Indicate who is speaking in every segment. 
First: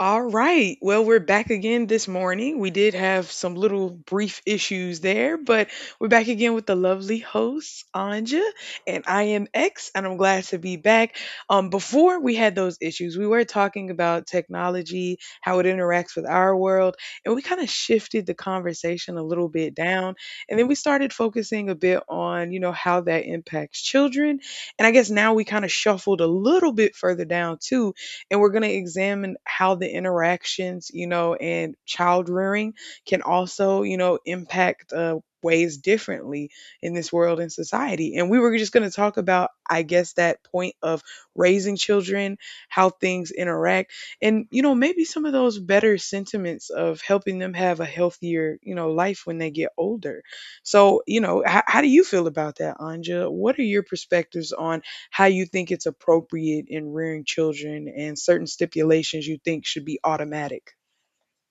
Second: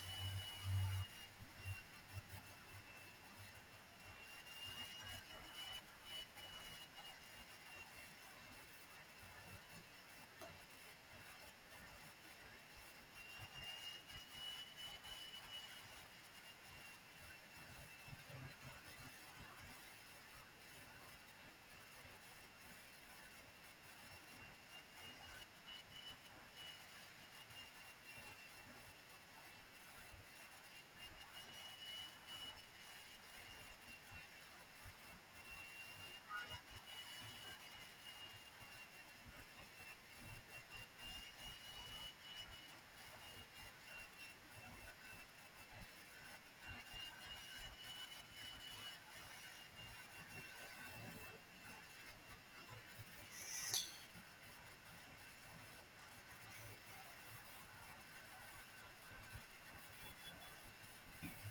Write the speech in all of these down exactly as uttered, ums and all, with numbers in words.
Speaker 1: All right. Well, we're back again this morning. We did have some little brief issues there, but we're back again with the lovely host, Anja, and I am X, and I'm glad to be back. Um, before we had those issues, we were talking about technology, how it interacts with our world, and we kind of shifted the conversation a little bit down. And then we started focusing a bit on, you know, how that impacts children. And I guess now we kind of shuffled a little bit further down too, and we're going to examine how the interactions, you know, and child rearing can also, you know, impact uh, ways differently in this world and society. And we were just going to talk about, I guess, that point of raising children, how things interact, and, you know, maybe some of those better sentiments of helping them have a healthier, you know, life when they get older. So, you know, h- how do you feel about that, Anja? What are your perspectives on how you think it's appropriate in rearing children and certain stipulations you think should be automatic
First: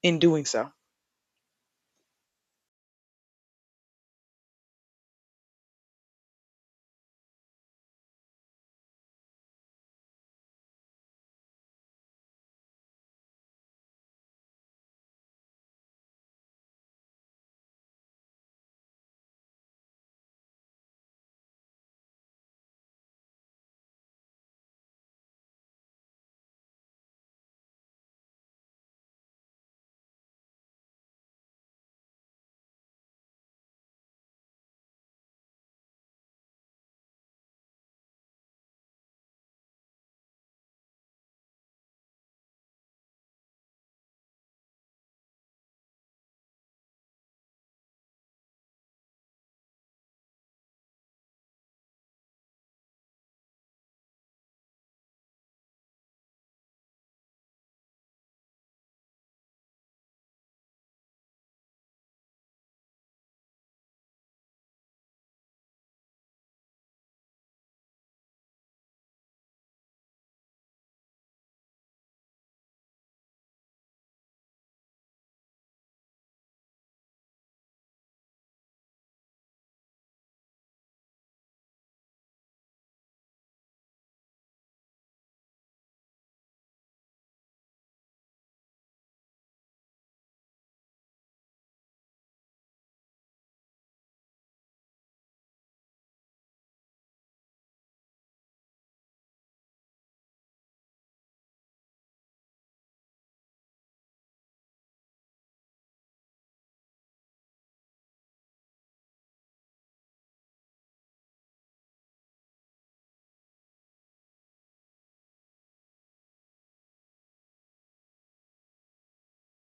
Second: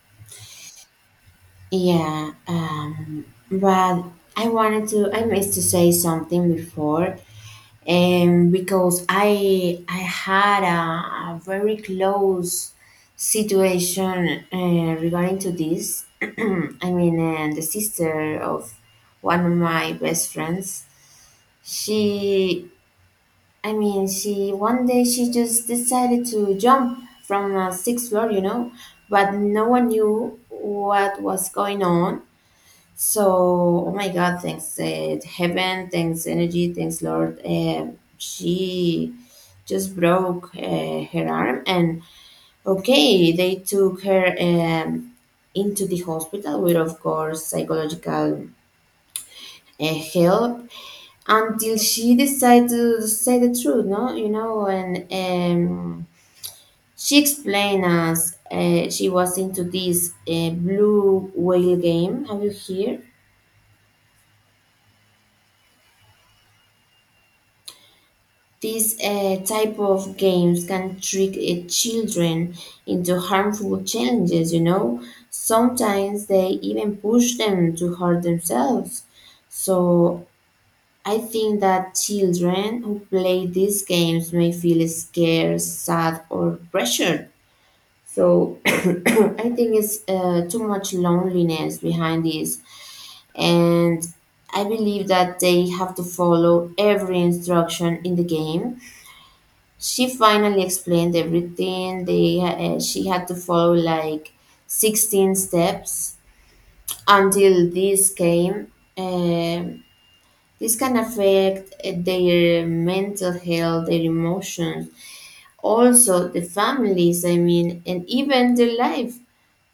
Speaker 1: in doing so?
Speaker 2: Yeah, um, but I wanted to, I missed to say something before, um, because I I had a, a very close situation uh, regarding to this. I mean, uh, the sister of one of my best friends, she, I mean, she one day she just decided to jump from a sixth floor, you know, but no one knew what was going on. So, oh my God, thanks uh, heaven, thanks energy, thanks Lord. Um she just broke uh, her arm, and okay, they took her um, into the hospital with, of course, psychological uh, help until she decided to say the truth. No, you know, and um, she explained us uh, she was into this uh, blue whale game. Have you heard? These uh, type of games can trick uh, children into harmful challenges, you know. Sometimes they even push them to hurt themselves. So I think that children who play these games may feel scared, sad, or pressured. So I think it's uh, too much loneliness behind this, and I believe that they have to follow every instruction in the game. She finally explained everything. They uh, She had to follow like sixteen steps until this came. Um, this can affect uh, their mental health, their emotions, also the families, I mean, and even their life.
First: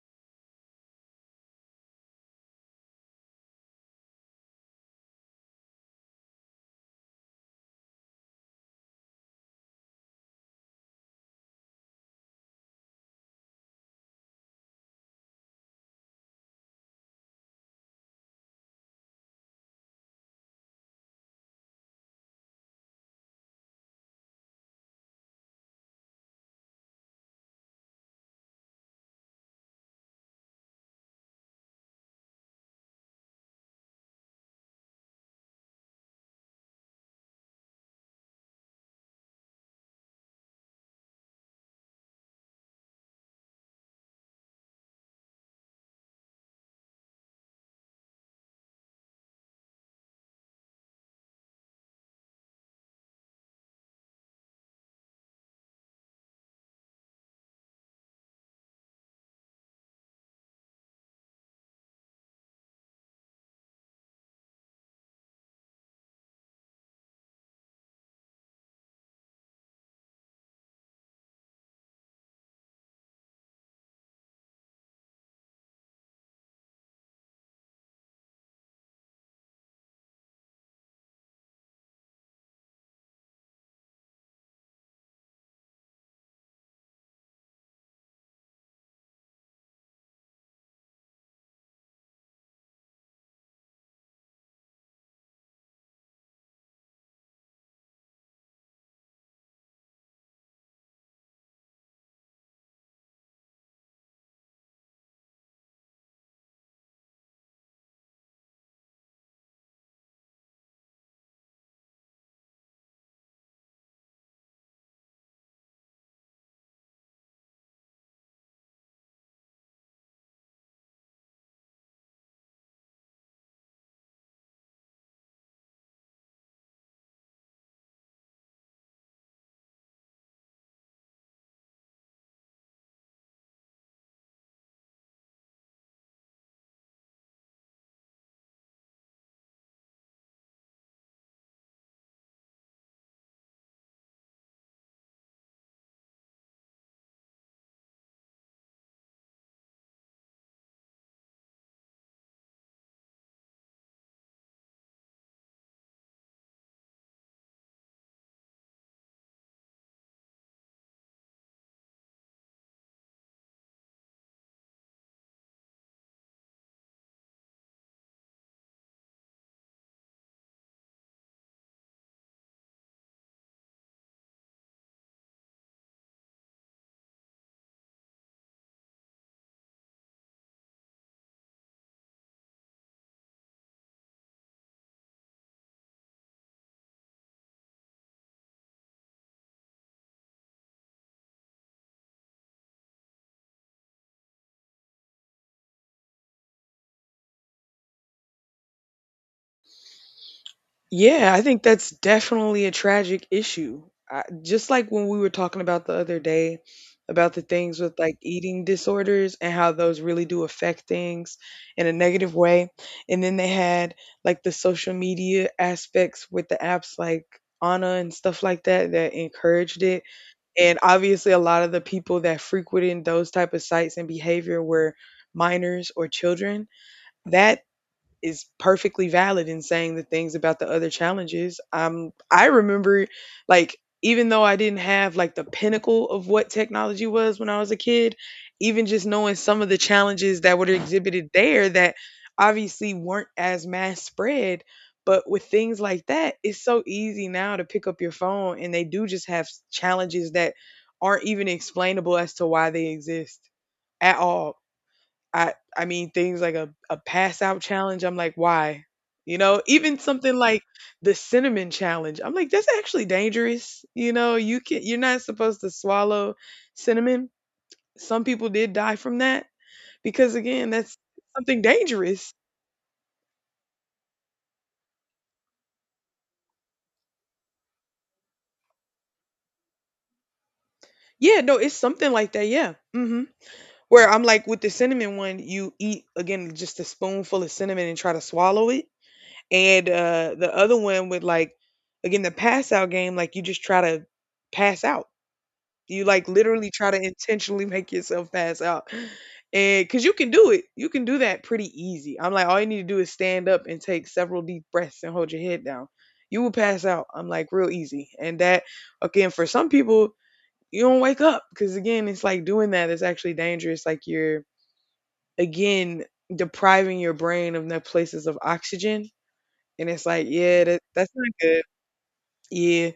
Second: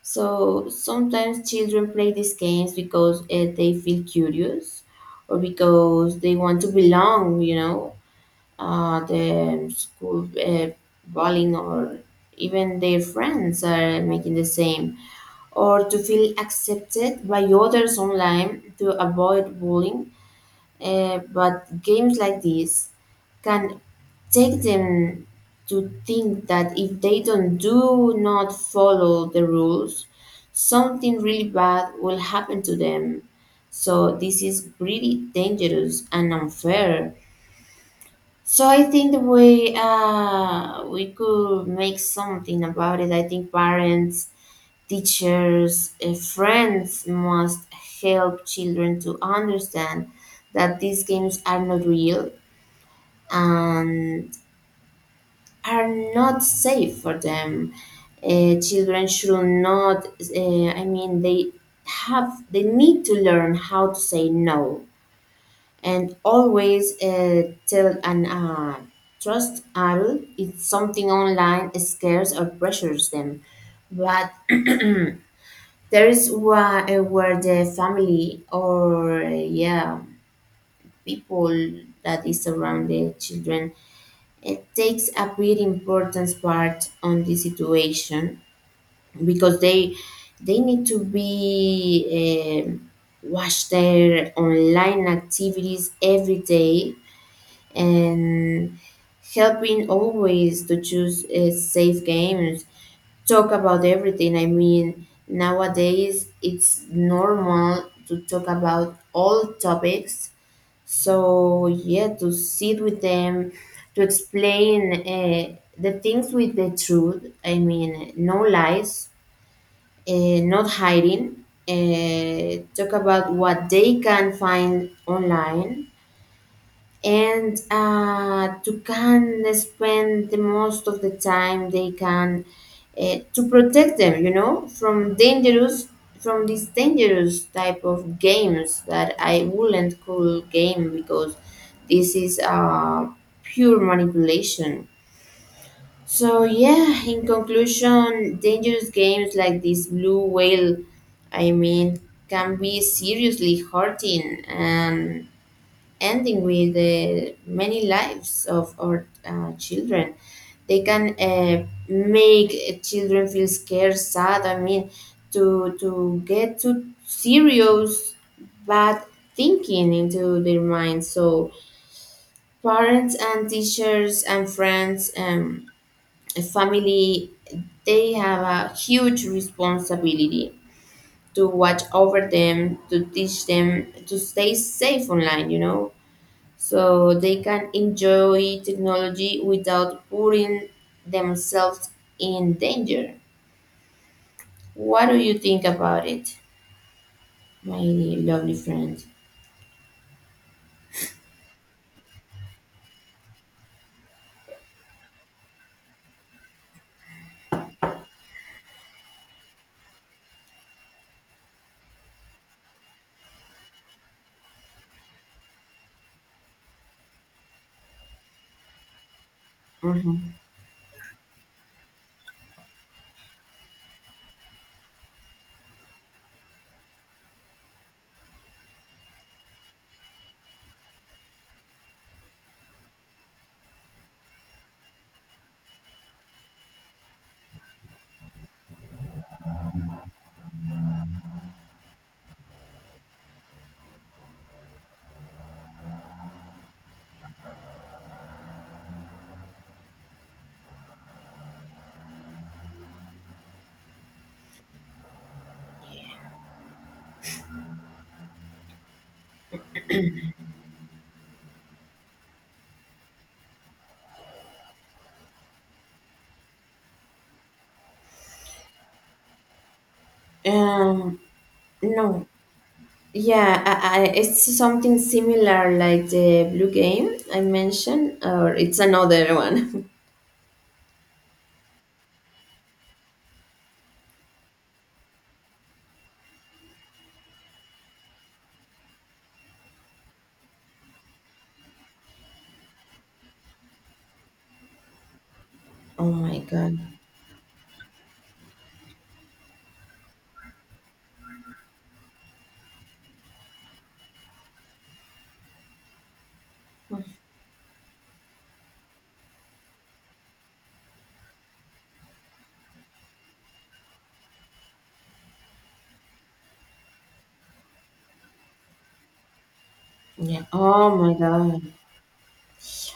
Speaker 2: So sometimes children play these games because uh, they feel curious, or because they want to belong, you know, uh, the school uh, bowling, or even their friends are making the same, or to feel accepted by others online to avoid bullying. Uh, but games like this can take them to think that if they don't do not follow the rules, something really bad will happen to them. So this is really dangerous and unfair. So I think that we uh, we could make something about it. I think parents, teachers, uh, friends must help children to understand that these games are not real and are not safe for them. Uh, children should not. Uh, I mean, they have they need to learn how to say no, and always uh, tell an uh, trust adult if something online scares or pressures them. But there is where, uh, where the family or uh, yeah, people that is around the children, it takes a very important part on the situation because they they need to be um watch their online activities every day, and helping always to choose uh, safe games, talk about everything. I mean, nowadays it's normal to talk about all topics. So yeah, to sit with them, to explain uh, the things with the truth. I mean, no lies, uh, not hiding, uh, talk about what they can find online, and uh, to can spend the most of the time they can uh, to protect them, you know, from dangerous, from these dangerous type of games, that I wouldn't call game because this is uh, pure manipulation. So yeah, in conclusion, dangerous games like this blue whale, I mean, can be seriously hurting and ending with the many lives of our uh, children. They can uh, make uh, children feel scared, sad. I mean, to to get to serious bad thinking into their minds. So parents and teachers and friends, um, and family, they have a huge responsibility to watch over them, to teach them to stay safe online. You know, so they can enjoy technology without putting themselves in danger. What do you think about it, my lovely friend?
Speaker 1: Yeah, I think that's definitely a tragic issue. I, just like when we were talking about the other day about the things with like eating disorders and how those really do affect things in a negative way. And then they had like the social media aspects with the apps like Anna and stuff like that that encouraged it,
Speaker 2: Mhm.
Speaker 1: and obviously a lot of the people that frequenting those type of sites and behavior were minors or children, that is perfectly valid in saying the things about the other challenges. Um, I remember, like, even though I didn't have like the pinnacle of what technology was when I was a kid, even just knowing some of the challenges that were exhibited there that obviously weren't as mass spread. But with things like that, it's so easy now to pick up your phone and they do just have s- challenges that aren't even explainable as to why they exist at all. I I mean things like a, a pass out challenge. I'm like, why? You know, even something like the cinnamon challenge. I'm like, that's actually dangerous. You know, you can you're not supposed to swallow cinnamon. Some people did die from that because again, that's
Speaker 2: Um,
Speaker 1: something
Speaker 2: no,
Speaker 1: dangerous.
Speaker 2: yeah, I, I, it's something similar like the blue game I mentioned, or it's another one.
Speaker 1: Yeah, no, it's something like that. Yeah. hmm Where I'm like with the cinnamon one, you eat again just a spoonful of cinnamon and try to swallow it. And uh the other one with like again the pass out game, like you just try to pass out. You
Speaker 2: Oh
Speaker 1: like
Speaker 2: my
Speaker 1: literally
Speaker 2: God.
Speaker 1: try to intentionally make yourself pass out. And because you can do it, you can do that pretty easy. I'm like, all you need to do is stand up and take several deep breaths and hold your head down. You will pass out. I'm like, real easy. And that, again, for some people, you don't wake up because, again, it's like doing that is actually dangerous. Like you're, again, depriving your brain of the places of oxygen. And it's like,
Speaker 2: Yeah,
Speaker 1: yeah, that,
Speaker 2: oh
Speaker 1: that's
Speaker 2: my
Speaker 1: not good.
Speaker 2: God.
Speaker 1: Yeah.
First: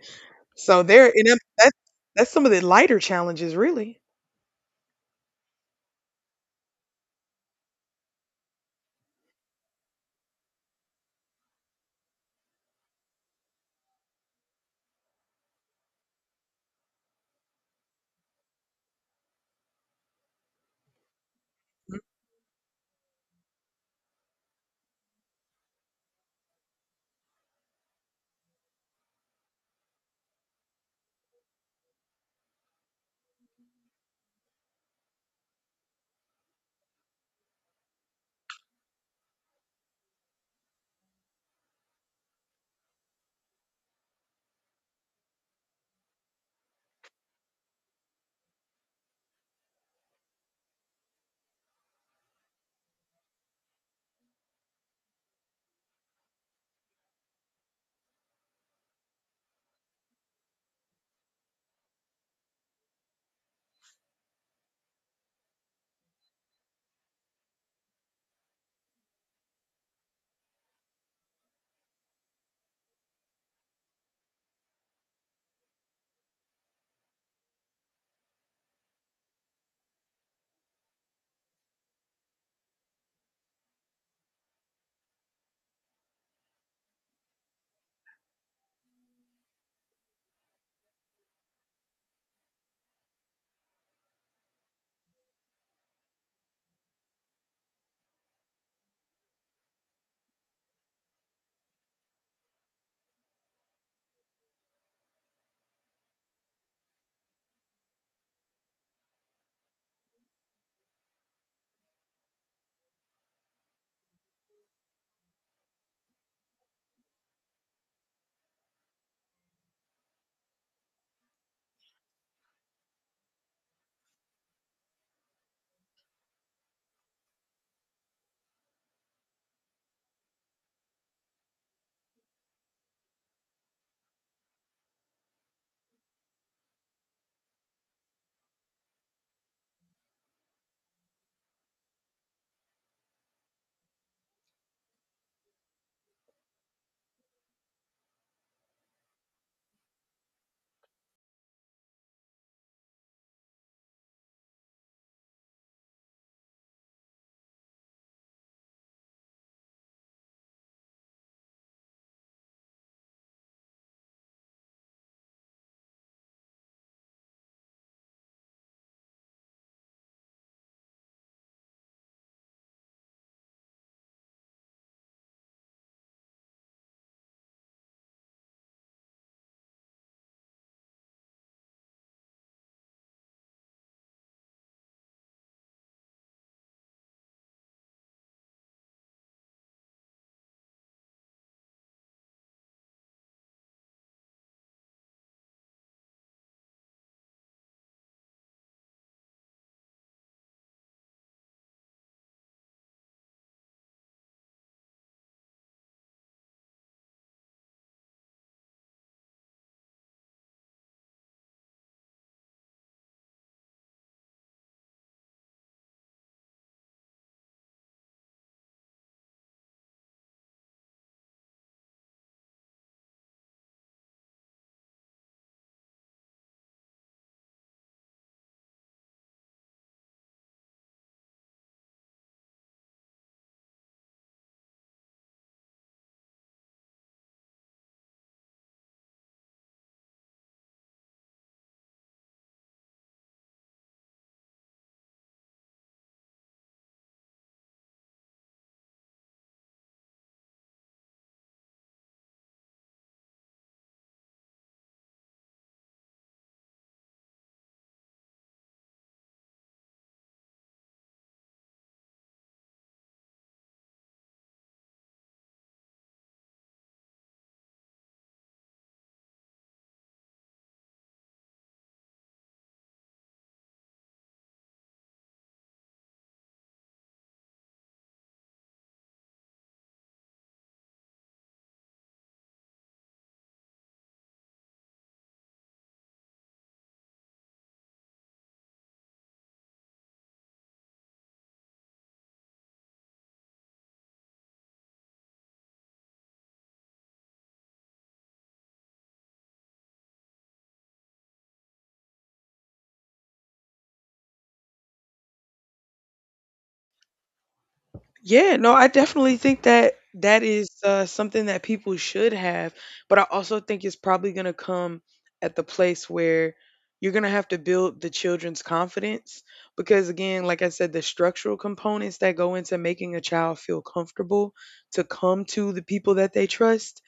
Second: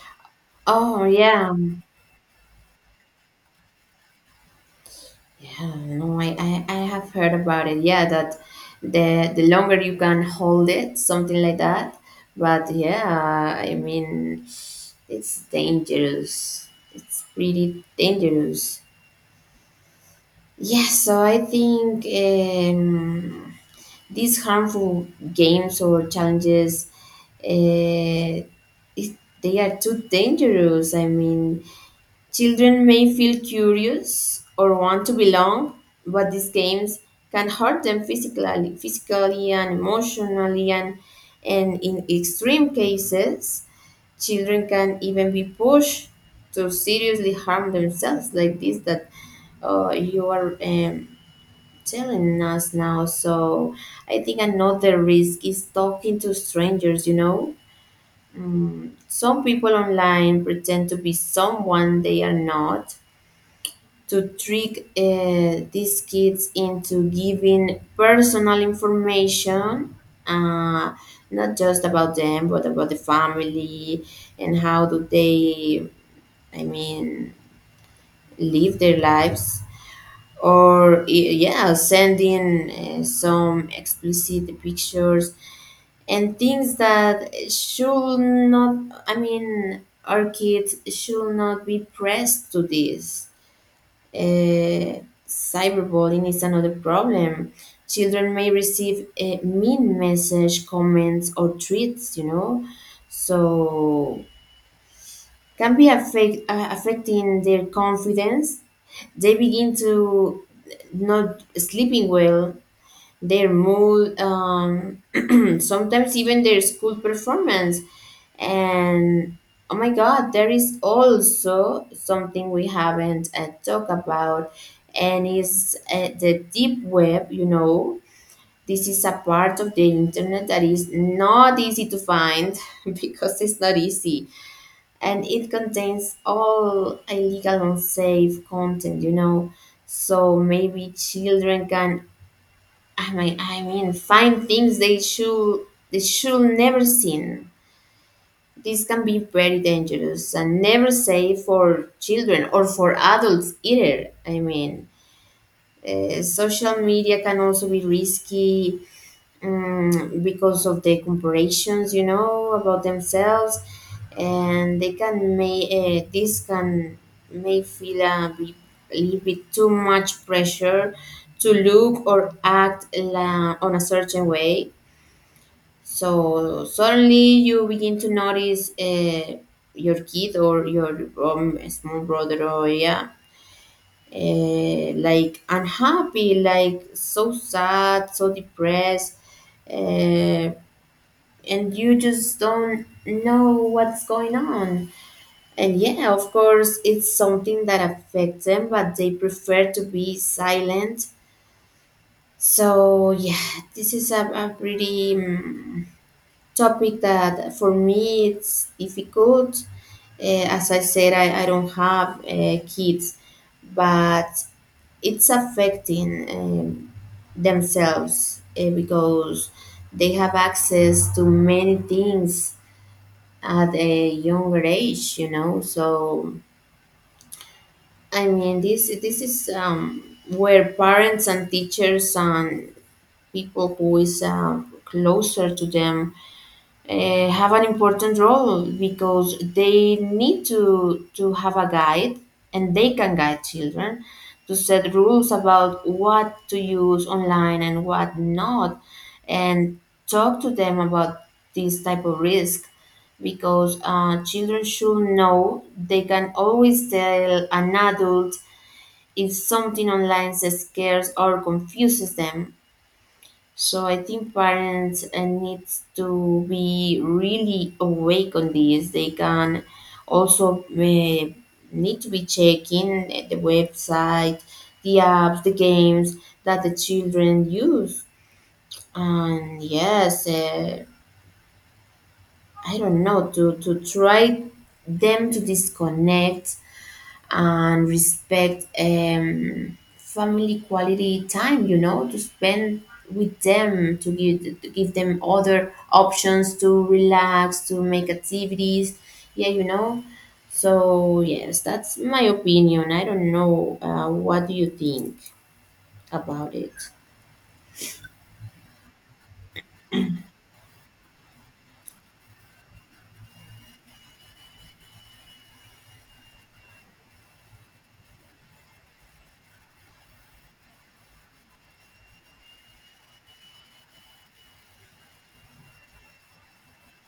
Speaker 1: So
Speaker 2: Oh
Speaker 1: there, and that,
Speaker 2: yeah.
Speaker 1: that's that's some of the lighter challenges, really.
Speaker 2: Yeah, no, I, I, I have heard about it. Yeah, that the the longer you can hold it, something like that. But yeah, I mean, it's dangerous. It's pretty dangerous. Yeah, so I think um, these harmful games or challenges, uh, it, they are too dangerous. I mean, children may feel curious or want to belong, but these games can hurt them physically, physically and emotionally, and and in extreme cases, children can even be pushed to seriously harm themselves, like this that uh, you are um, telling us now. So I think another risk is talking to strangers, you know. Mm, some people online pretend to be someone they are not, to trick uh, these kids into giving personal information, uh, not just about them, but about the family and how do they, I mean, live their lives. Or, y- yeah, sending uh, some explicit pictures and things that should not, I mean, our kids should not be pressed to this. uh, Cyberbullying is another problem. Children may receive uh, mean message, comments, or tweets, you know, so can be affect, uh, affecting their confidence. They begin to not sleeping well, their mood. Um, sometimes even their school performance. And oh my God, there is also something we haven't uh, talked about, and is uh, the deep web. You know, this is a part of the internet that is not easy to find because it's not easy, and it contains all illegal, unsafe content. You know. So maybe children can, I mean, I mean, find things they should they should never seen. This can be very dangerous and never safe for children or for adults either. I mean, uh, social media can also be risky, um, because of the comparisons, you know about themselves, and they can make, uh, this can may feel a bit- a little bit too much pressure to look or act la- on a certain way. So suddenly you begin to notice uh, your kid or your um, small brother, or yeah, uh, like unhappy, like so sad, so depressed, uh, and you just don't know what's going on. And yeah, of course, it's something that affects them, but they prefer to be silent. So yeah, this is a, a pretty, mm, topic that for me it's difficult. Eh, as I said, I, I don't have uh, kids, but it's affecting, um, themselves, uh, because they have access to many things at a younger age, you know. So I mean, this this is, um, where parents and teachers and people who is, um, closer to them, uh, have an important role because they need to to have a guide, and they can guide children to set rules about what to use online and what not, and talk to them about this type of risk, because uh, children should know they can always tell an adult if something online scares or confuses them. So I think parents uh, needs to be really awake on this. They can also uh, need to be checking the website, the apps, the games that the children use. And yes, uh, I don't know, to, to try them to disconnect and respect, um, family quality time, you know, to spend with them, to give, to give them other options to relax, to make activities. Yeah, you know. So, yes, that's my opinion. I don't know. Uh, what do you think about it?
Speaker 1: Yeah, no, I definitely think that that is uh, something that people should have, but I also think it's probably going to come at the place where you're going to have to build the children's confidence because again, like I said, the structural components that go into making a child feel comfortable to come to the people that they trust,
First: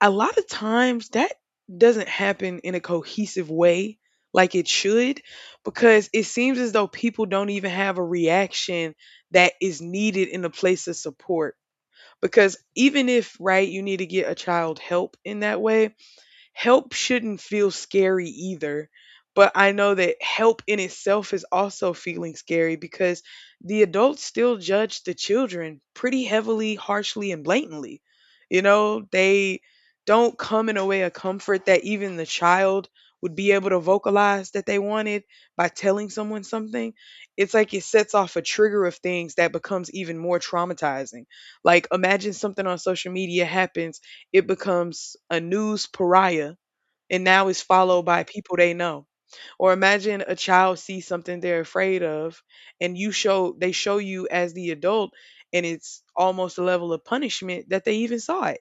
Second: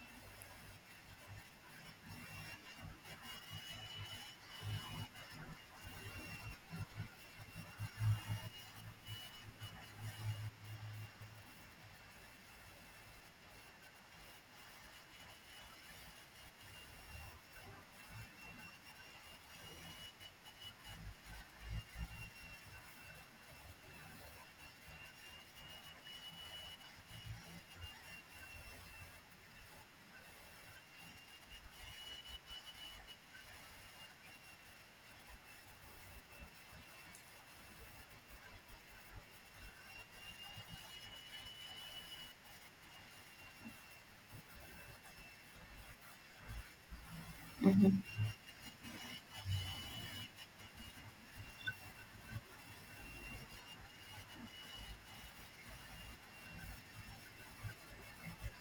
Speaker 1: a lot of times that doesn't happen in a cohesive way like it should, because it seems as though people don't even have a reaction that is needed in a place of support. Because even if right you need to get a child help in that way, help shouldn't feel scary either, but I know that help in itself is also feeling scary because the adults still judge the children pretty heavily, harshly, and blatantly. You know, they don't come in a way of comfort that even the child would be able to vocalize that they wanted by telling someone something. It's like it sets off a trigger of things that becomes even more traumatizing. Like imagine something on social media happens, it becomes a news pariah, and now it's followed
Speaker 2: Mm-hmm.
Speaker 1: by people they know. Or imagine a child sees something they're afraid of and you show they show you as the adult, and it's almost a level of punishment that they even saw it.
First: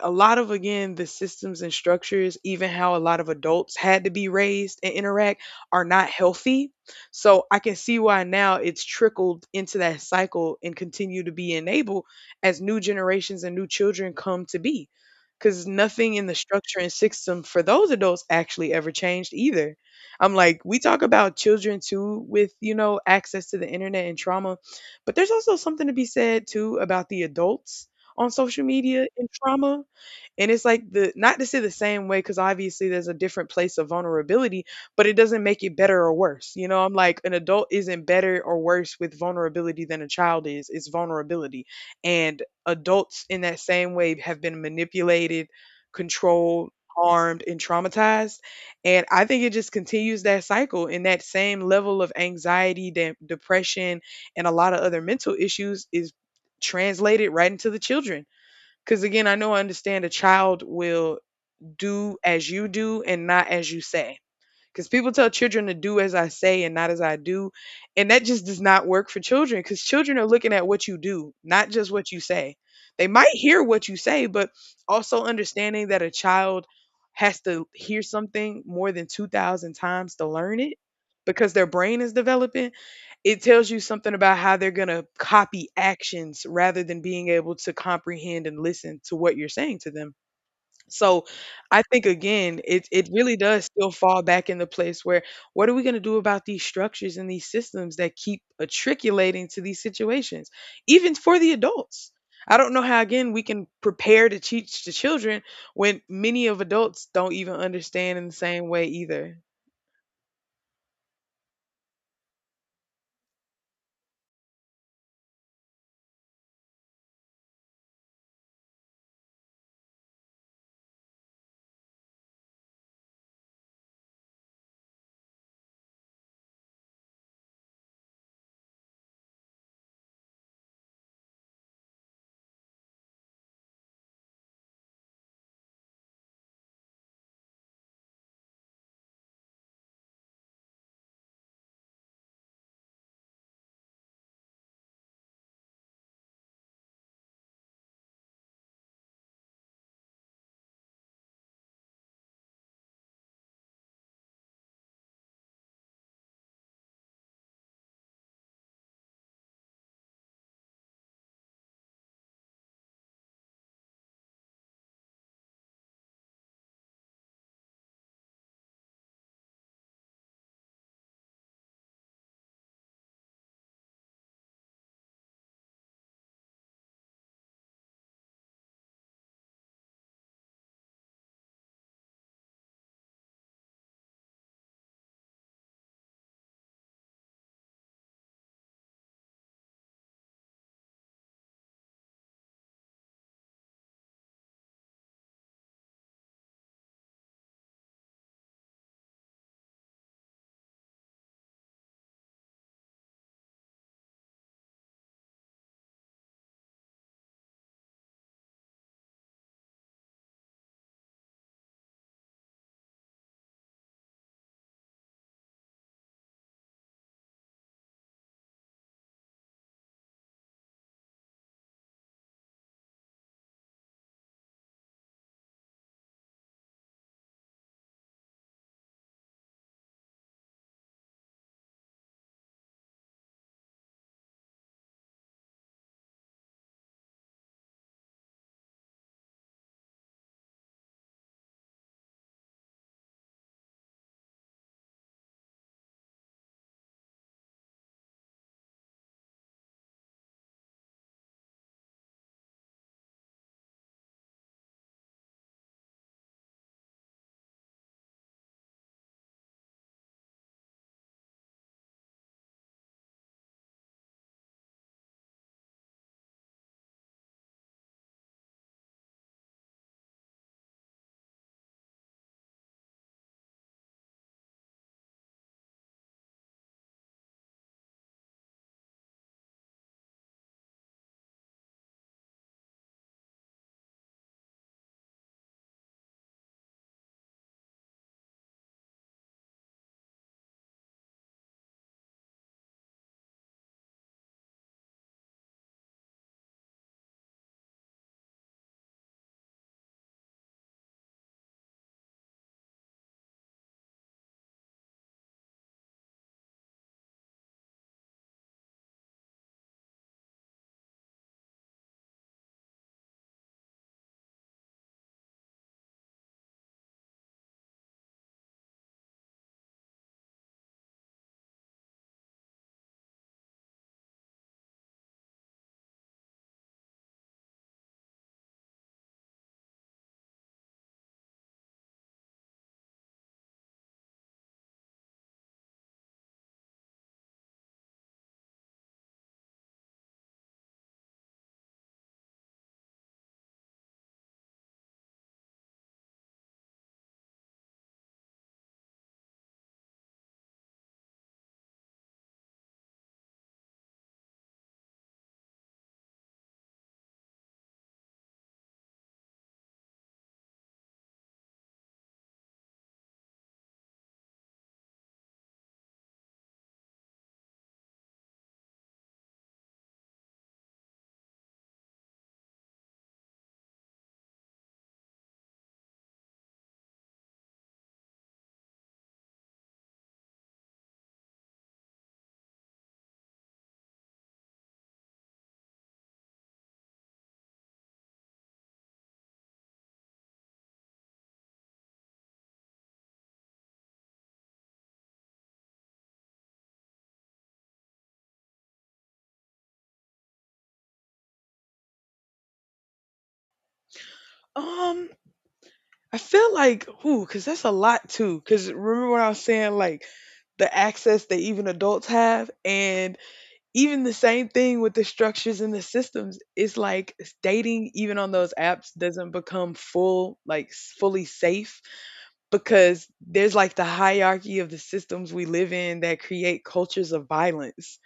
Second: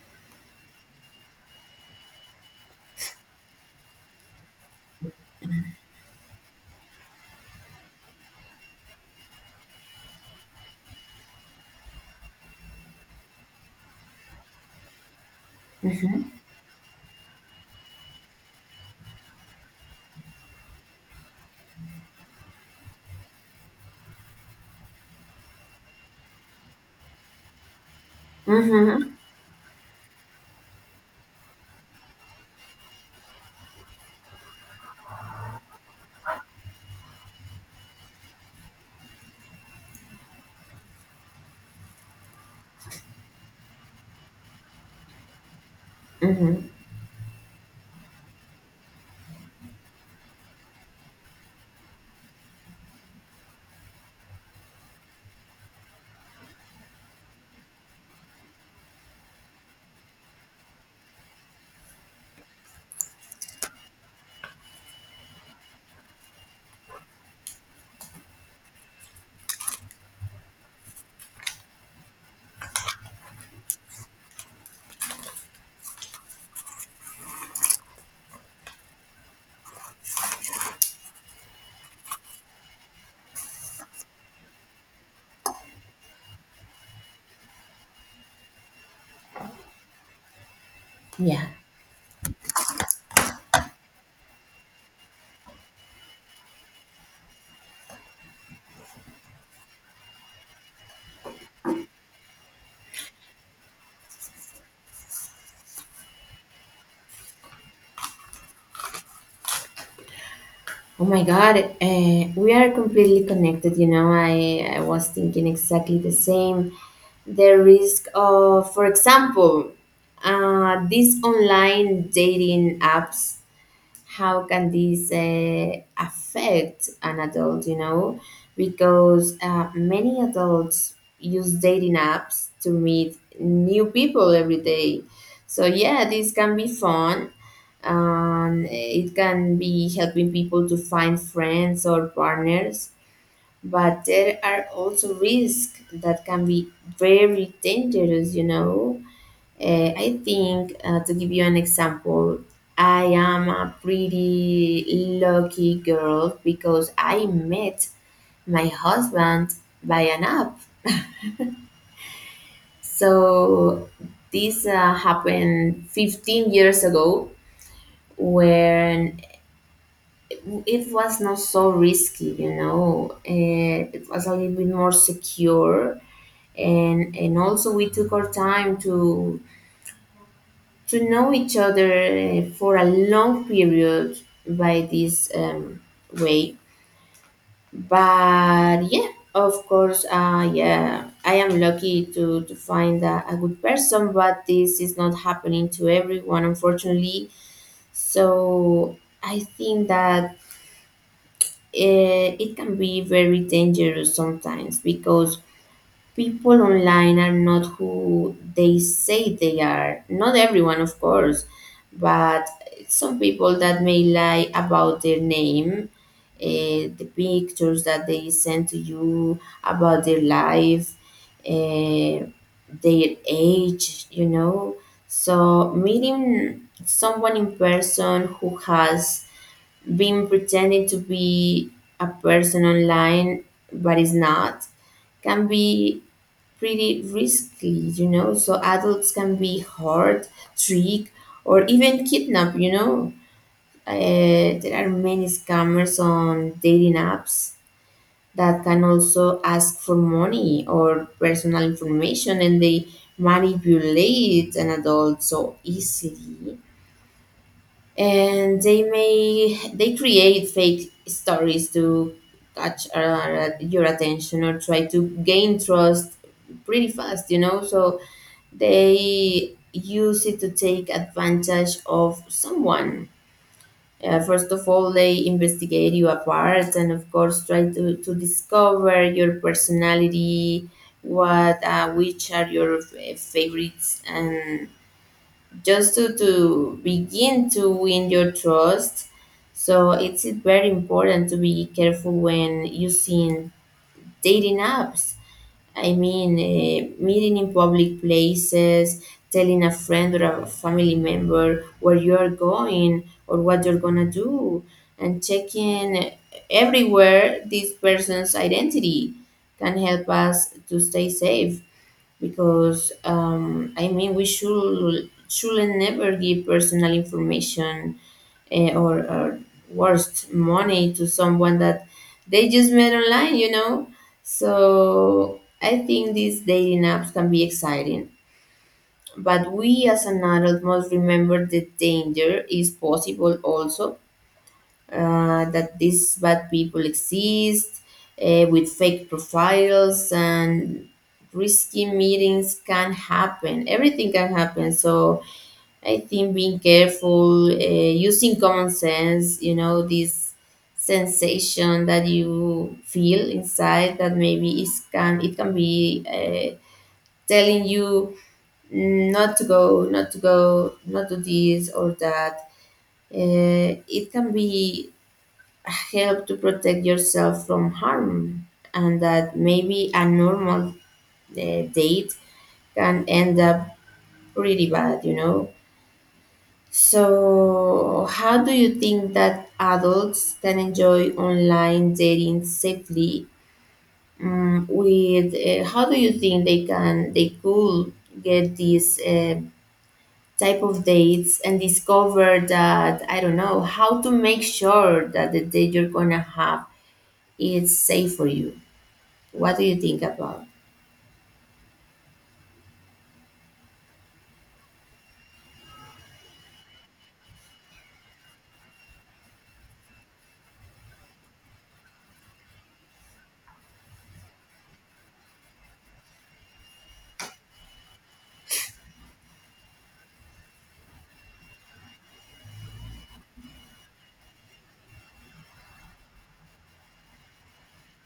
Speaker 1: A lot of, again, the systems and structures, even how a lot of adults had to be raised and interact, are not healthy. So I can see why now it's trickled into that cycle and continue to be enabled as new generations and new children come to be, because nothing
Speaker 2: Mm-hmm.
Speaker 1: in the structure and system for those adults actually ever changed either. I'm like, we talk about children too with, you know, access to the internet and trauma, but there's also something to be said too about the adults on social media and trauma. And it's like, the not to say the same way because obviously there's a different place of vulnerability, but it doesn't make it better or worse. You know, I'm like an adult isn't better or worse with vulnerability than a child is. It's vulnerability, and adults in that same way have been manipulated,
Speaker 2: Mm-hmm.
Speaker 1: controlled, harmed, and traumatized. And I think it just continues that cycle and that same level of anxiety, de- depression, and a lot of other mental issues is translated right into the children. Because again, I know, I understand a child will do as you do and not as you say. Because people tell children to do as I say and not as I do. And that just does not work for children because children are looking at what you do, not just what you say. They might hear what you say, but also understanding that a child has to hear something more than two thousand times to learn it because their brain is developing, it tells you something about how they're going to copy actions rather than being able to comprehend and listen to what you're saying to them. So
Speaker 2: Yeah.
Speaker 1: I think again, it it really does still fall back in the place where what are we going to do about these structures and these systems that keep matriculating to these situations, even for the adults. I don't know how again we can prepare to teach the children when many of adults don't even understand in the same way either.
Speaker 2: Oh my God, uh, we are completely connected. You know, I, I was thinking exactly the same. The risk of, for example, uh, these online dating apps, how can these uh, affect an adult, you know because uh, many adults use dating apps to meet new people every day. So yeah, this can be fun. Um, it can be helping people to find friends or partners, but there are also risks that can be very dangerous you know uh, I think, uh, to give you an example, I am a pretty lucky girl because I met my husband by an app. So this uh, happened fifteen years ago, when it was not so risky, you know, uh, it was a little bit more secure. And, and also we took our time to to know each other uh, for a long period by this, um, way. But yeah, of course, uh, yeah, I am lucky to, to find a, a good person, but this is not happening to everyone, unfortunately. So I think that uh, it can be very dangerous sometimes because people online are not who they say they are. Not everyone, of course, but some people that may lie about their name, eh, the pictures that they send to you about their life, eh, their age, you know. So, meeting someone in person who has been pretending to be a person online but is not, can be pretty risky, you know. So adults can be hurt, tricked, or even kidnapped, you know. Uh, there are many scammers on dating apps that can also ask for money or personal information, and they manipulate an adult so easily and they may they create fake stories to catch uh, your attention or try to gain trust pretty fast you know so they use it to take advantage of someone. Uh, first of all, they investigate you apart and of course try to, to discover your personality, what uh, which are your f- favorites, and just to, to begin to win your trust. So it's very important to be careful when using dating apps. I mean, uh, meeting in public places, telling a friend or a family member where you're going or what you're gonna do, and checking everywhere this person's identity can help us to stay safe, because um, I mean we should should never give personal information, eh, or, or worst, money to someone that they just met online, you know. So I think these dating apps can be exciting, but we as an adult must remember the danger is possible also, uh, that these bad people exist, uh, with fake profiles, and risky meetings can happen. Everything can happen. So I think being careful, uh, using common sense, you know, this sensation that you feel inside that maybe it can it can be, uh, telling you, "Mm, not to go, not to go, not do this or that." Uh, it can be help to protect yourself from harm, and that maybe a normal uh, date can end up pretty bad you know so how do you think that adults can enjoy online dating safely? Um, with uh, How do you think they can they could get these uh, type of dates and discover that, I don't know, how to make sure that the date you're gonna have is safe for you? What do you think about?
Speaker 1: Um I feel like, ooh, because that's a lot too. Because remember what I was saying, like the access that even adults have, and even the same thing with the structures and the systems. It's like dating, even on those apps, doesn't become full, like s- fully safe, because there's like the hierarchy of the systems we live in that create cultures of violence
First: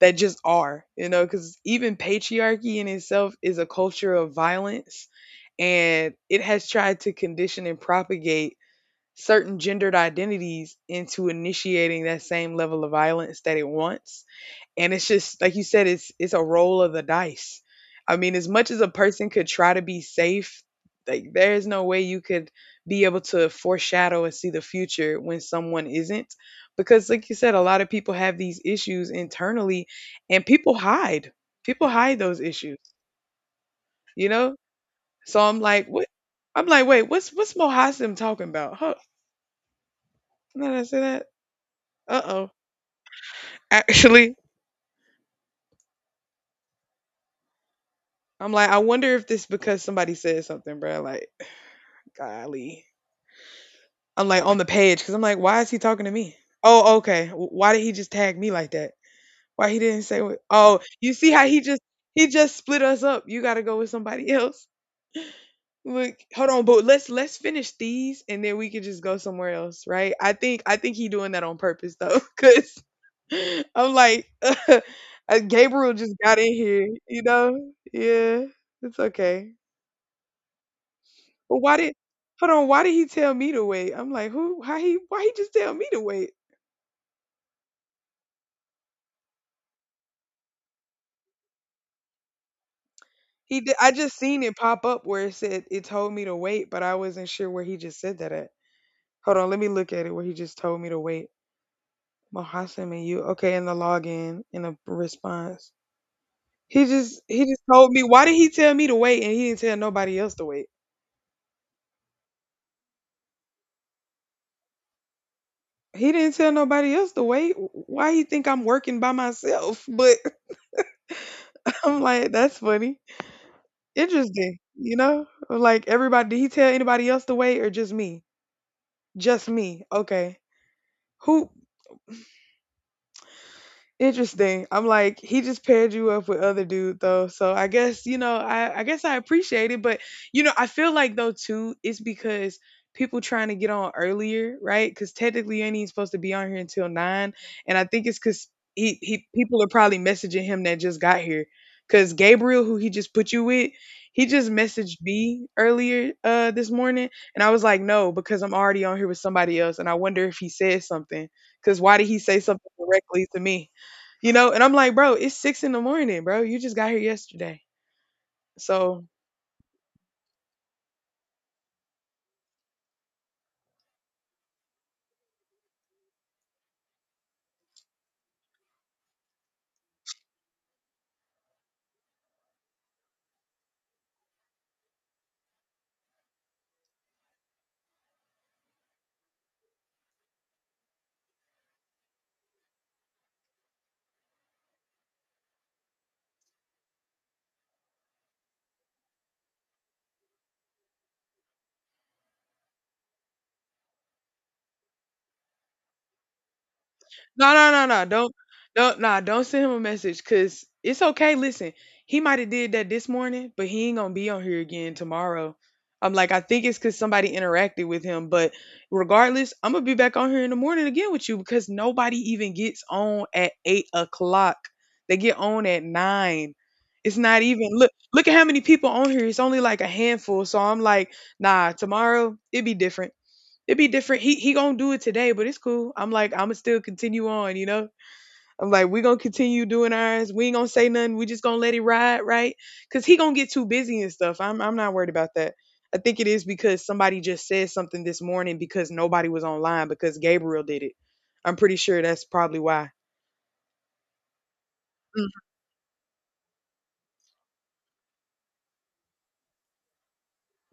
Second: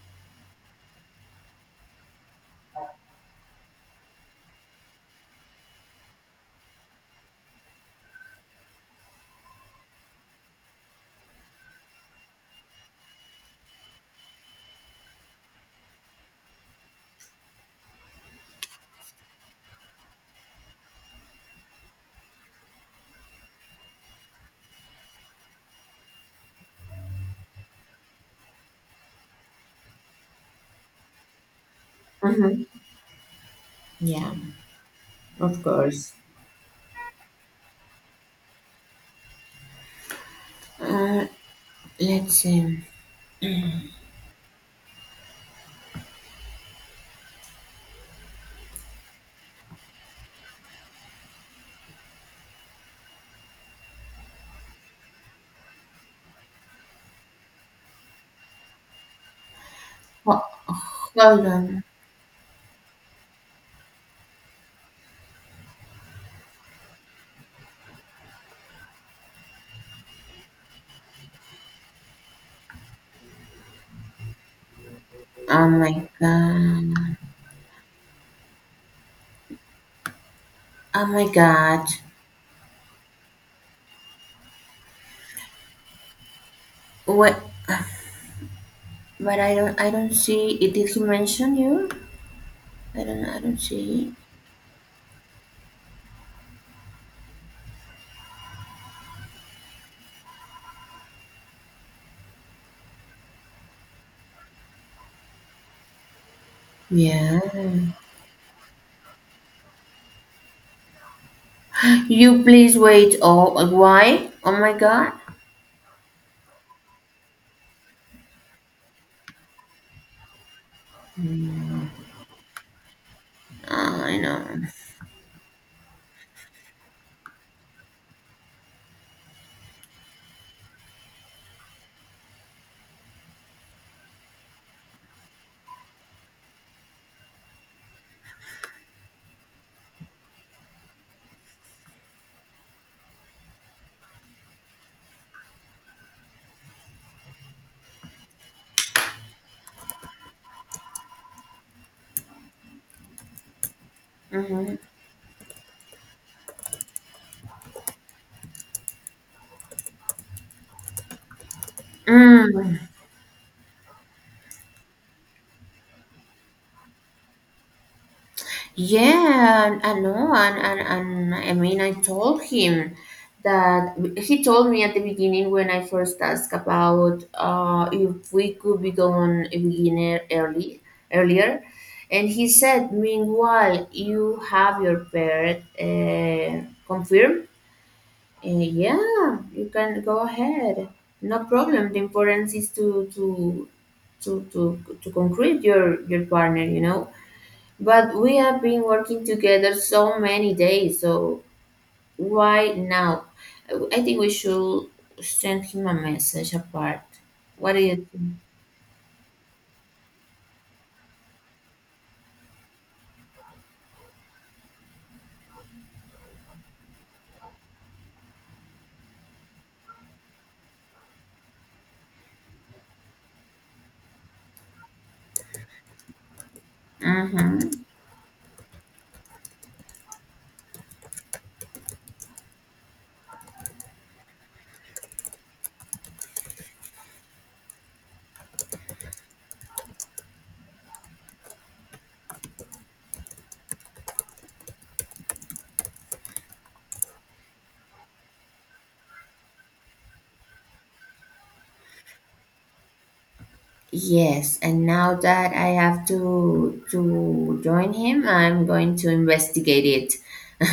Speaker 1: that just are, you know, because even patriarchy in itself is a culture of violence, and it has tried to condition and propagate certain gendered identities into initiating that same level of violence that it wants. And it's just like you said, it's it's a roll of the dice. I mean, as much as a person could try to be safe, like there is no way you could be able to foreshadow and see the future when someone isn't, because like you said, a lot of people have these issues internally, and people hide, people hide those
Speaker 2: Mm-hmm.
Speaker 1: issues, you
Speaker 2: Yeah,
Speaker 1: know. So I'm
Speaker 2: of
Speaker 1: like, what,
Speaker 2: course.
Speaker 1: I'm like, wait, what's what's Mohasim talking about, huh? Did I say
Speaker 2: Uh,
Speaker 1: that?
Speaker 2: let's
Speaker 1: Uh-oh.
Speaker 2: see.
Speaker 1: Actually, I'm like, I wonder if this because somebody said something, bro, like, golly, I'm like on the page because I'm like, why is he talking to me? Oh, okay. W- Why did he just tag me like that? Why he didn't say? what-
Speaker 2: Ho-
Speaker 1: Oh, you see
Speaker 2: Hold
Speaker 1: how he just
Speaker 2: on.
Speaker 1: he just split us up. You got to go with somebody else. Like, hold on, but let's let's finish these and then we could just go somewhere else, right? I think I think he doing that on purpose though, because I'm like, uh,
Speaker 2: Oh my
Speaker 1: Gabriel just got in here,
Speaker 2: god.
Speaker 1: you know? Yeah, it's okay.
Speaker 2: Oh my
Speaker 1: But why
Speaker 2: god.
Speaker 1: did? Hold on, why did he tell me to wait? I'm like, who? How he? Why he just tell me to wait?
Speaker 2: What? But I don't. I don't see. It did, he mention you? I don't. I don't
Speaker 1: He did. I
Speaker 2: see.
Speaker 1: just seen it pop up where it said it told me to wait, but I wasn't sure where he just said that at. Hold on, let me look at it where he just told me to wait. Mohassim and you. Okay, in the login, in the response. He just
Speaker 2: Yeah.
Speaker 1: he just told me, why did he tell me to wait and he didn't tell nobody else to wait?
Speaker 2: You please wait. Oh, why? Oh my god.
Speaker 1: He didn't tell nobody else to wait. Why he think I'm working by myself? But
Speaker 2: Mm,
Speaker 1: I'm like, that's funny.
Speaker 2: I
Speaker 1: Interesting,
Speaker 2: know.
Speaker 1: you know? Like everybody, did he tell anybody else to wait or just me? Just me. Okay. Who? Interesting. I'm like, he just paired you up with other dude though. So I guess, you know, I, I guess I appreciate it. But you know, I feel like though too, it's because people trying to get on earlier, right? Because technically you ain't even supposed to be on here until nine. And I think it's cause he, he people are probably messaging him that just got here. Cause Gabriel, who he just put you with, he just
Speaker 2: Mm-hmm.
Speaker 1: messaged me earlier uh this morning. And I was like, no, because I'm already on here with somebody else. And I wonder if he said something. Cause why did he say something
Speaker 2: Mm.
Speaker 1: directly to me? You know, and I'm like, "Bro, it's six in the morning, bro. You just got here yesterday." So
Speaker 2: Yeah, and I know, and, and and I mean, I told him that he told me at the beginning when I first asked about, uh, if we could become a beginner early earlier, and he said, meanwhile, you have your parent uh, confirmed. Uh, yeah, you can go ahead. No problem. The importance is to to to to to concrete your your partner. You know. But we have been working together so many days, so why now? I think we should send him a message apart.
Speaker 1: no, no,
Speaker 2: What do
Speaker 1: no,
Speaker 2: you
Speaker 1: no.
Speaker 2: think?
Speaker 1: Don't, don't, nah. Don't send him a message, cause it's okay. Listen, he might have did that this morning, but he ain't gonna be on here again tomorrow. I'm like, I think it's cause somebody interacted with him. But regardless, I'm gonna be back on here in the morning again with you because nobody even gets on at eight o'clock. They get on at nine. It's not even
Speaker 2: Mm-hmm.
Speaker 1: look. Look at how many people on here. It's only like a handful. So I'm like, nah. Tomorrow it'd be different, it be different. He he gonna do it today, but it's cool. I'm like, I'ma still continue on, you know? I'm like, we gonna continue doing ours. We ain't gonna say nothing. We just gonna let it ride, right? Cause he gonna get too busy and stuff. I'm I'm not worried about that. I think it is because somebody just said something this morning because nobody was online because Gabriel did it. I'm pretty sure that's probably why.
Speaker 2: Yes, and now that I have to to join him, I'm going to investigate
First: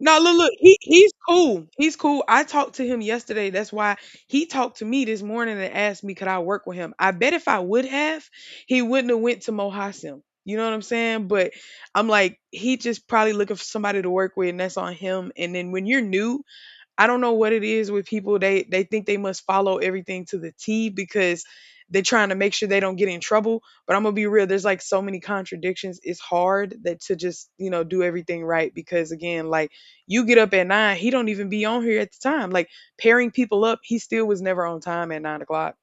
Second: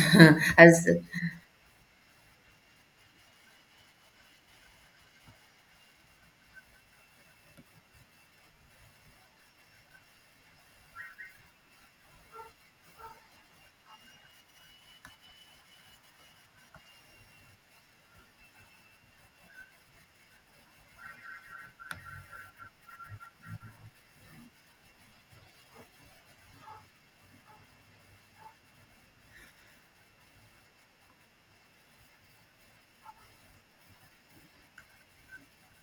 Speaker 1: No, look, look, he
Speaker 2: As
Speaker 1: he's cool. He's cool. I talked to him yesterday. That's why he talked to me this morning and asked me could I work with him. I bet if I would have, he wouldn't have went to Mohassim. You know what I'm saying? But I'm like, he just probably looking for somebody to work with, and that's on him. And then when you're new, I don't know what it is with people. They they think they must follow everything to the T because they're trying to make sure they don't get in trouble. But I'm gonna be real. There's like so many contradictions. It's hard that to just you know do everything right because again, like you get up at nine, he don't even be on here at the time. Like pairing people up, he still was never on time at nine o'clock,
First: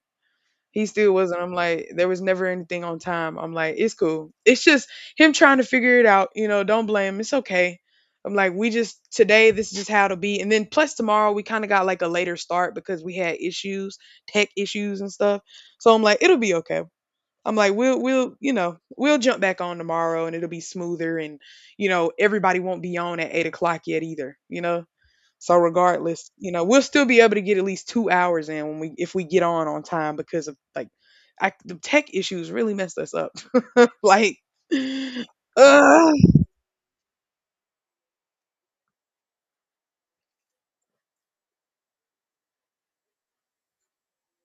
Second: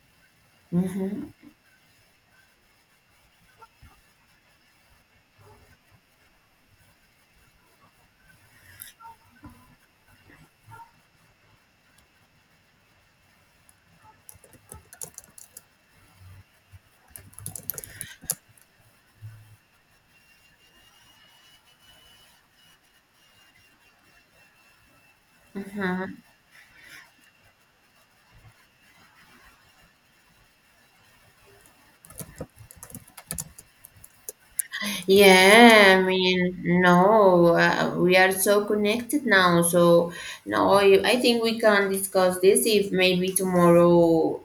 Speaker 1: he still
Speaker 2: Mhm,
Speaker 1: wasn't. I'm like, there was never anything on time. I'm like, it's cool. It's just him trying to figure it out. You know, don't blame him. It's okay. I'm like, we just today, this is just how it'll be. And then plus tomorrow, we kind of got like a later start because we had issues, tech issues and stuff. So I'm like, it'll be okay. I'm like, we'll we'll you know we'll jump back on tomorrow and it'll be smoother, and you know everybody won't be on at eight o'clock yet either. You know. So
Speaker 2: mhm.
Speaker 1: regardless, you know, we'll still be able to get at least two hours in when we if we get on on time because of like I, the tech issues really messed us up. Like,
Speaker 2: Yeah, I
Speaker 1: ugh.
Speaker 2: mean, no, uh, we are so connected now. So, no, I I think we can discuss this if maybe tomorrow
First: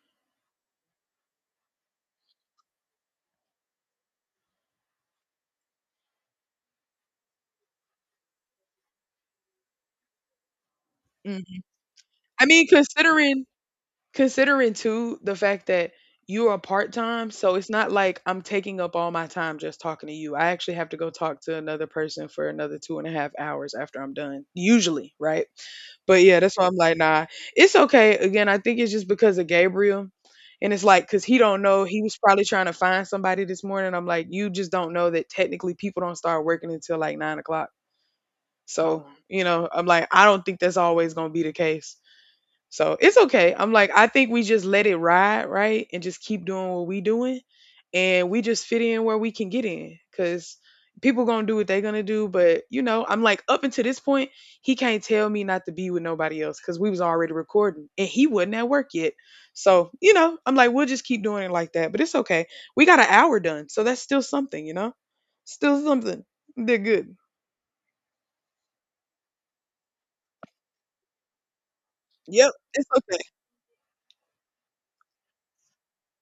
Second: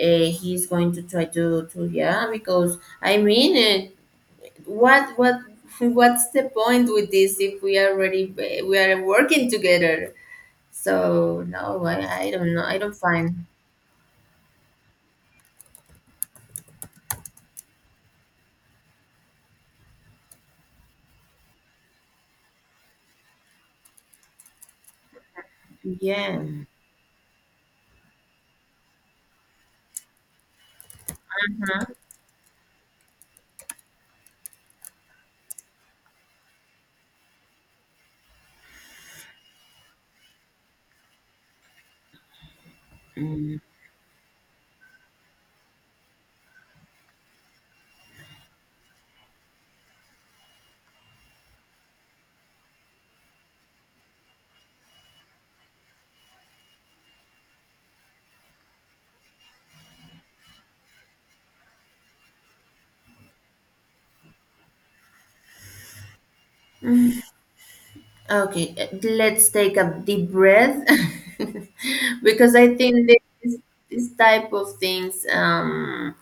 Speaker 2: uh, he's going to try to, to, yeah, because I mean, uh, what, what, what's the point with this if we are already, eh, we are working together? So,
Speaker 1: Mm.
Speaker 2: no, I, I
Speaker 1: I
Speaker 2: don't know.
Speaker 1: mean,
Speaker 2: I don't find,
Speaker 1: considering. Considering too the fact that you are part time, so it's not like I'm taking up all my time just talking to you. I actually have to go talk to another person for another two and a half hours after I'm done, usually, right? But yeah, that's
Speaker 2: yeah.
Speaker 1: why I'm like, nah, it's okay. Again, I think it's just because of Gabriel. And it's like, cause he don't know, he was probably trying to find somebody this morning. I'm like, you just don't know that technically people don't start working until like nine o'clock. So, you know, I'm like, I don't think that's always gonna be the case. So it's okay.
Speaker 2: Mhm.
Speaker 1: I'm like, I think we just let it ride, right? And just keep doing what we doing. And we just fit in where we can get in. Cause people gonna do what they gonna do. But you know, I'm like, up until this point, he can't tell me not to be with nobody else because we was already recording and he wasn't at work yet. So, you know, I'm like, we'll just keep doing it like that. But it's okay. We got an hour done. So that's still something, you know? Still something. They're good.
Speaker 2: Okay, uh, let's take a deep breath
Speaker 1: Yep,
Speaker 2: because I
Speaker 1: it's
Speaker 2: think
Speaker 1: okay.
Speaker 2: this, this type of things, um,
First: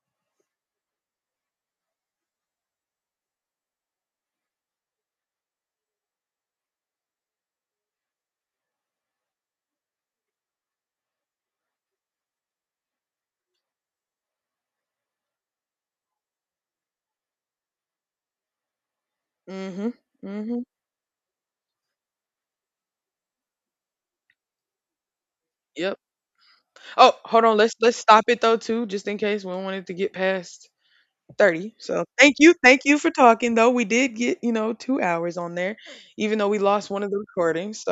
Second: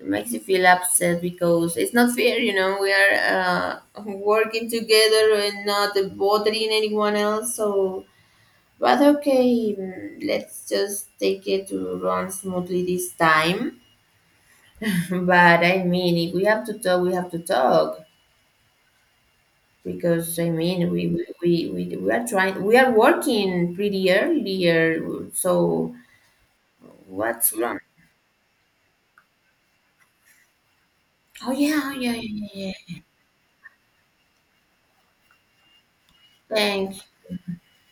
Speaker 2: makes you feel upset because it's not fair, you know. We are uh, working together and not bothering anyone else, so but okay, mm, let's just take it to run smoothly this time. But I mean, if we have to talk, we have to talk.
Speaker 1: Mm-hmm.
Speaker 2: Because I
Speaker 1: Mm-hmm.
Speaker 2: mean we we, we, we are trying we are working pretty earlier, so
Speaker 1: Yep. Oh, hold
Speaker 2: what's
Speaker 1: on. Let's
Speaker 2: wrong?
Speaker 1: let's stop it though too, just in case we don't want it to get past
Speaker 2: Oh
Speaker 1: thirty.
Speaker 2: yeah, oh,
Speaker 1: So
Speaker 2: yeah,
Speaker 1: thank
Speaker 2: yeah,
Speaker 1: you,
Speaker 2: yeah.
Speaker 1: thank
Speaker 2: yeah.
Speaker 1: you for talking though. We did get you know two hours on there, even though we lost one
Speaker 2: Thank
Speaker 1: of the recordings.